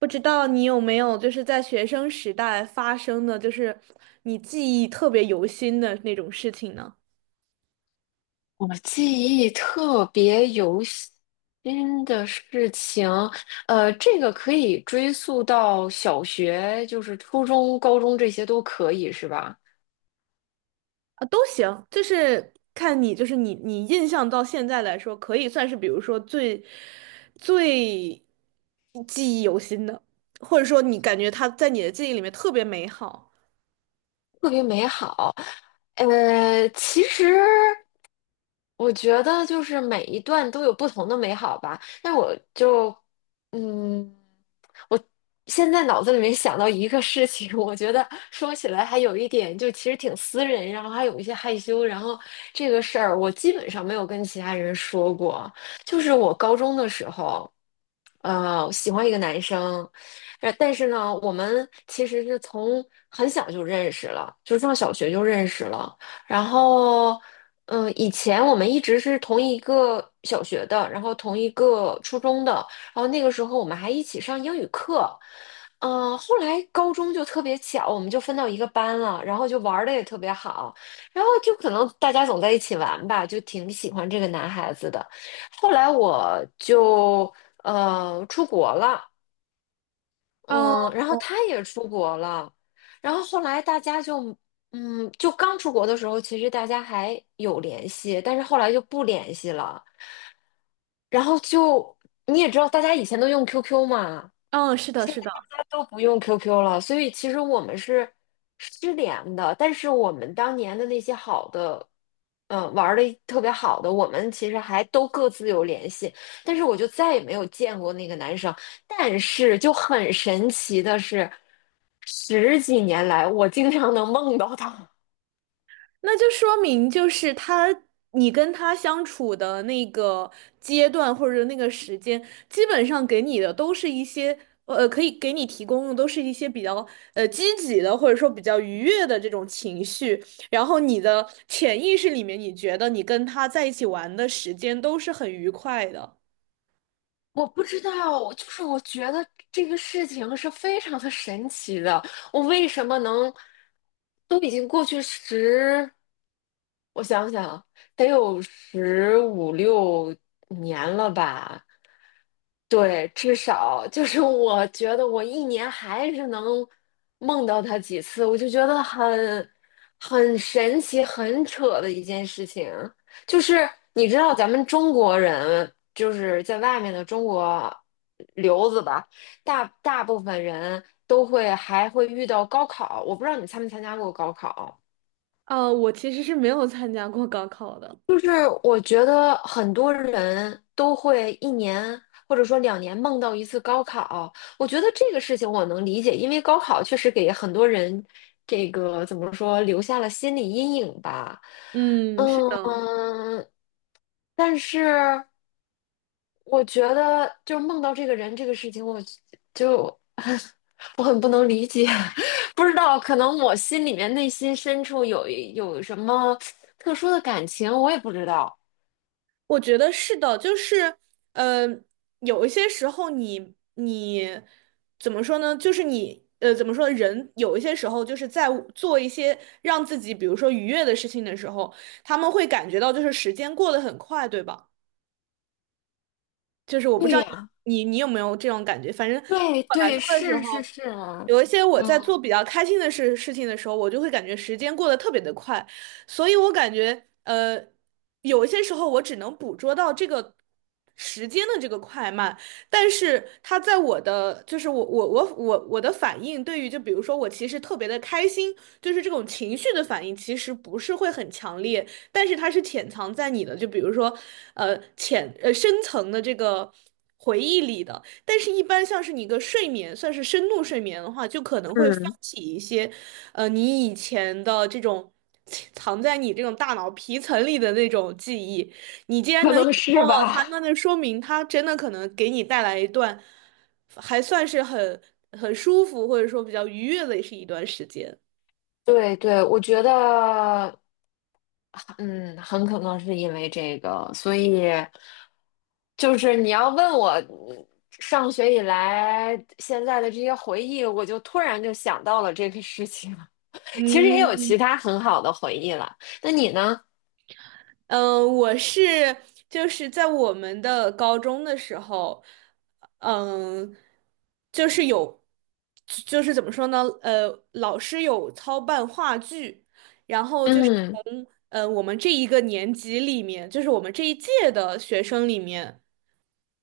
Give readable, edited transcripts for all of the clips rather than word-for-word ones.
不知道你有没有在学生时代发生的，你记忆特别犹新的那种事情呢？我记忆特别犹新的事情，这个可以追溯到小学，就是初中、高中这些都可以，是吧？啊，都行，看你，你印象到现在来说，可以算是比如说最记忆犹新的，或者说你感觉他在你的记忆里面特别美好。特别美好。呃，其实。我觉得就是每一段都有不同的美好吧，但我就，嗯，我现在脑子里面想到一个事情，我觉得说起来还有一点，就其实挺私人，然后还有一些害羞，然后这个事儿我基本上没有跟其他人说过，就是我高中的时候，我喜欢一个男生，但是呢，我们其实是从很小就认识了，就上小学就认识了。然后以前我们一直是同一个小学的，然后同一个初中的，然后那个时候我们还一起上英语课。后来高中就特别巧，我们就分到一个班了，然后就玩的也特别好，然后就可能大家总在一起玩吧，就挺喜欢这个男孩子的。后来我就出国了，哦，嗯，然后他也出国了，然后后来大家就，就刚出国的时候，其实大家还有联系，但是后来就不联系了。然后就你也知道，大家以前都用 QQ 嘛，嗯，是的，现在是的。大家都不用 QQ 了，所以其实我们是失联的。但是我们当年的那些好的，玩的特别好的，我们其实还都各自有联系。但是我就再也没有见过那个男生。但是就很神奇的是，十几年来我经常能梦到他。那就说明就是他，你跟他相处的那个阶段或者那个时间，基本上给你的都是一些可以给你提供的都是一些比较积极的或者说比较愉悦的这种情绪，然后你的潜意识里面，你觉得你跟他在一起玩的时间都是很愉快的。我不知道，就是我觉得这个事情是非常的神奇的。我为什么能都已经过去十我想想啊，得有十五六年了吧？对，至少就是我觉得我一年还是能梦到他几次，我就觉得很神奇、很扯的一件事情。就是你知道，咱们中国人就是在外面的中国留子吧，大部分人都会还会遇到高考。我不知道你参没参加过高考。我其实是没有参加过高考的。就是我觉得很多人都会一年或者说2年梦到1次高考，我觉得这个事情我能理解，因为高考确实给很多人这个怎么说留下了心理阴影吧。嗯，是的。嗯，但是我觉得就梦到这个人这个事情，就 我很不能理解，不知道可能我心里面内心深处有什么特殊的感情，我也不知道。我觉得是的，呃，有一些时候你怎么说呢？就是你怎么说呢，人有一些时候就是在做一些让自己，比如说愉悦的事情的时候，他们会感觉到就是时间过得很快，对吧？就是我不知对道你呀。你你有没有这种感觉，反正对对我来对，说的时是是候，是，有一些我在嗯，做比较开心的事情的时候，我就会感觉时间过得特别的快，所以我感觉有一些时候我只能捕捉到这个时间的这个快慢，但是它在我的，就是我的反应，对于就比如说我其实特别的开心，就是这种情绪的反应，其实不是会很强烈。但是它是潜藏在你的，就比如说，深层的这个回忆里的。但是，一般像是你一个睡眠，算是深度睡眠的话，就可能会发嗯，起一些，你以前的这种藏在你这种大脑皮层里的那种记忆。你既然可能一能直是梦到它，吧。那就说明它真的可能给你带来一段还算是很舒服，或者说比较愉悦的是一段时间。对对，我觉得，嗯，很可能是因为这个，所以就是你要问我上学以来现在的这些回忆，我就突然就想到了这个事情。其实也有其嗯，他很好的回忆了。那你呢？嗯，我是就是在我们的高中的时候，嗯，就是有，就是怎么说呢？呃，老师有操办话剧，然后嗯从我们这一个年级里面，就是我们这一届的学生里面，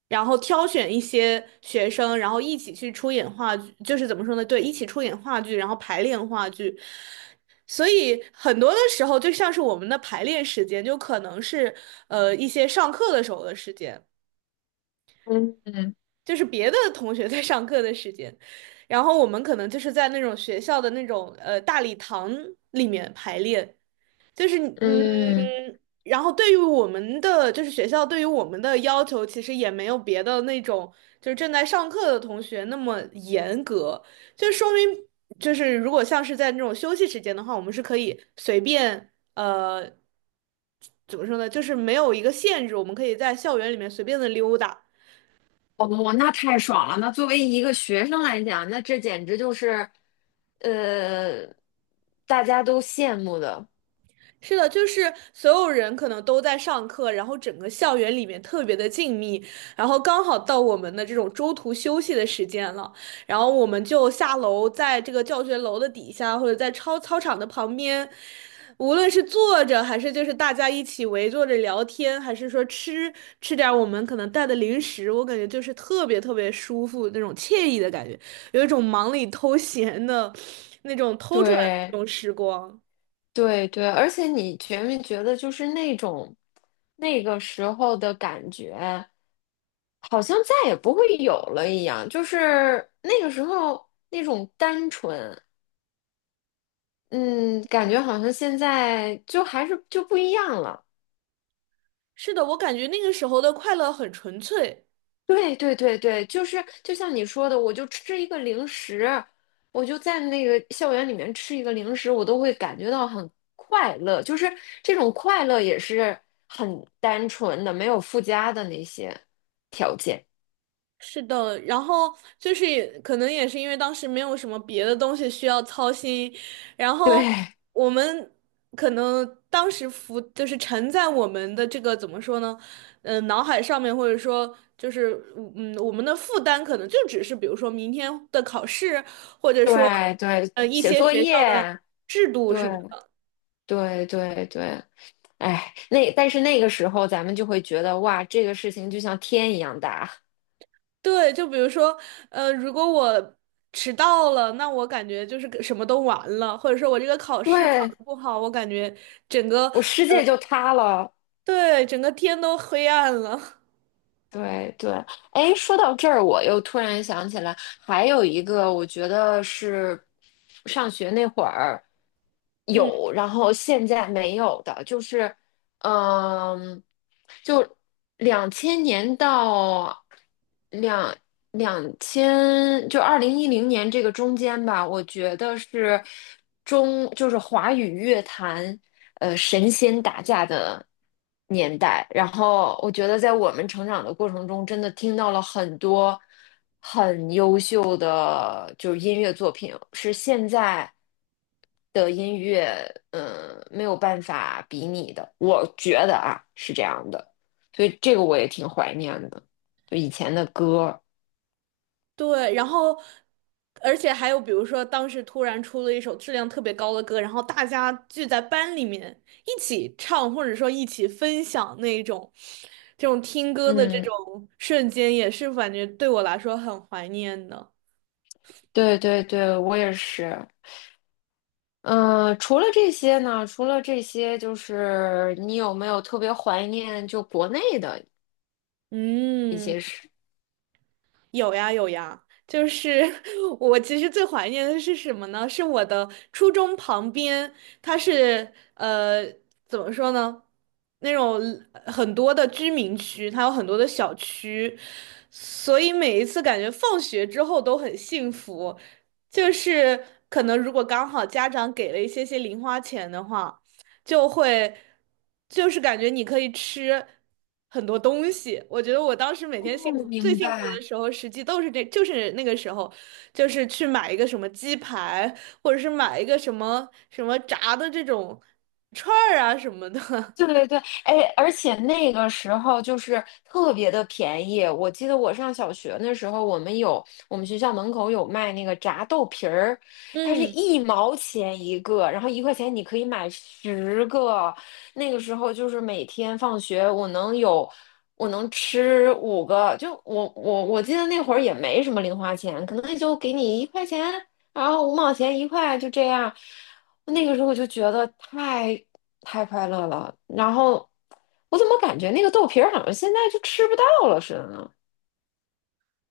然后挑选一些学生，然后一起去出演话剧，就是怎么说呢？对，一起出演话剧，然后排练话剧。所以很多的时候，就像是我们的排练时间，就可能是一些上课的时候的时间，嗯嗯就是别的同学在上课的时间，然后我们可能就是在那种学校的那种大礼堂里面排练。就是嗯。嗯，然后对于我们的，就是学校对于我们的要求，其实也没有别的那种就是正在上课的同学那么严格，就说明就是如果像是在那种休息时间的话，我们是可以随便怎么说呢，就是没有一个限制，我们可以在校园里面随便的溜达。哦，那太爽了！那作为一个学生来讲，那这简直就是，呃，大家都羡慕的。是的，就是所有人可能都在上课，然后整个校园里面特别的静谧，然后刚好到我们的这种中途休息的时间了，然后我们就下楼，在这个教学楼的底下，或者在操场的旁边，无论是坐着还是就是大家一起围坐着聊天，还是说吃点儿我们可能带的零食，我感觉就是特别特别舒服那种惬意的感觉，有一种忙里偷闲的那种偷出来的对那种时光。对对，而且你觉没觉得，就是那种那个时候的感觉，好像再也不会有了一样。就是那个时候那种单纯，嗯，感觉好像现在就还是就不一样了。是的，我感觉那个时候的快乐很纯粹。对对对对，就是就像你说的，我就吃一个零食，我就在那个校园里面吃一个零食，我都会感觉到很快乐，就是这种快乐也是很单纯的，没有附加的那些条件。是的，然后就是也可能也是因为当时没有什么别的东西需要操心，然后对我们可能当时浮就是沉在我们的这个怎么说呢，脑海上面或者说就是我们的负担可能就只是比如说明天的考试，或者说对对，一写些作学校的业，制度对什么。对对对，哎，那但是那个时候咱们就会觉得哇，这个事情就像天一样大，对，就比如说，呃，如果我迟到了，那我感觉就是个什么都完了，或者说我这个考试考对，得不好，我感觉整个，我世界就塌了。对，整个天都黑暗了。对对，哎，说到这儿，我又突然想起来，还有一个，我觉得是上学那会儿 嗯，有，然后现在没有的，就是。嗯，就2000年到两两千，就2010年这个中间吧，我觉得是中，就是华语乐坛，神仙打架的年代。然后我觉得在我们成长的过程中，真的听到了很多很优秀的就是音乐作品，是现在。的音乐，没有办法比拟的，我觉得啊是这样的，所以这个我也挺怀念的，就以前的歌，对，然后，而且还有比如说，当时突然出了一首质量特别高的歌，然后大家聚在班里面一起唱，或者说一起分享那种，这种听歌的这嗯，种瞬间，也是感觉对我来说很怀念的。对对对，我也是，嗯，除了这些呢，除了这些，就是你有没有特别怀念就国内的一嗯。些事？有呀有呀，就是 我其实最怀念的是什么呢？是我的初中旁边，它是怎么说呢？那种很多的居民区，它有很多的小区，所以每一次感觉放学之后都很幸福。就是可能如果刚好家长给了一些些零花钱的话。就会就是感觉你可以吃很多东西。我觉得我当时每天幸哦，福最明幸福的白。时候，实际都是这，就是那个时候，就是去买一个什么鸡排，或者是买一个什么什么炸的这种串儿啊什么的。对对对，哎，而且那个时候就是特别的便宜。我记得我上小学的时候，我们有我们学校门口有卖那个炸豆皮儿，它是嗯，1毛钱一个，然后一块钱你可以买10个。那个时候就是每天放学，我能吃5个，就我记得那会儿也没什么零花钱，可能也就给你一块钱，然后5毛钱一块，就这样。那个时候我就觉得太快乐了。然后我怎么感觉那个豆皮儿好像现在就吃不到了似的呢？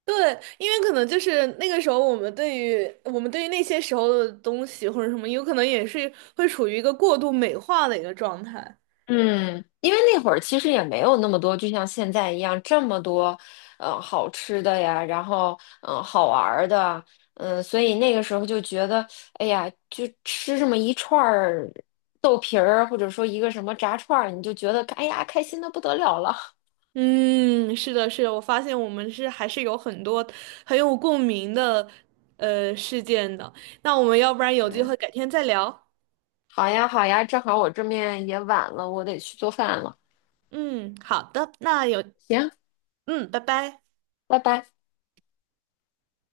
对，因为可能就是那个时候，我们对于那些时候的东西或者什么，有可能也是会处于一个过度美化的一个状态。嗯，因为那会儿其实也没有那么多，就像现在一样这么多，好吃的呀，然后好玩儿的，所以那个时候就觉得，哎呀，就吃这么一串儿豆皮儿，或者说一个什么炸串儿，你就觉得，哎呀，开心的不得了了。嗯，是的，是的，我发现我们是还是有很多很有共鸣的事件的。那我们要不然有机嗯，会改天再聊。好呀，好呀，正好我这面也晚了，我得去做饭了。嗯，好的，那有，行，嗯，拜拜。拜拜。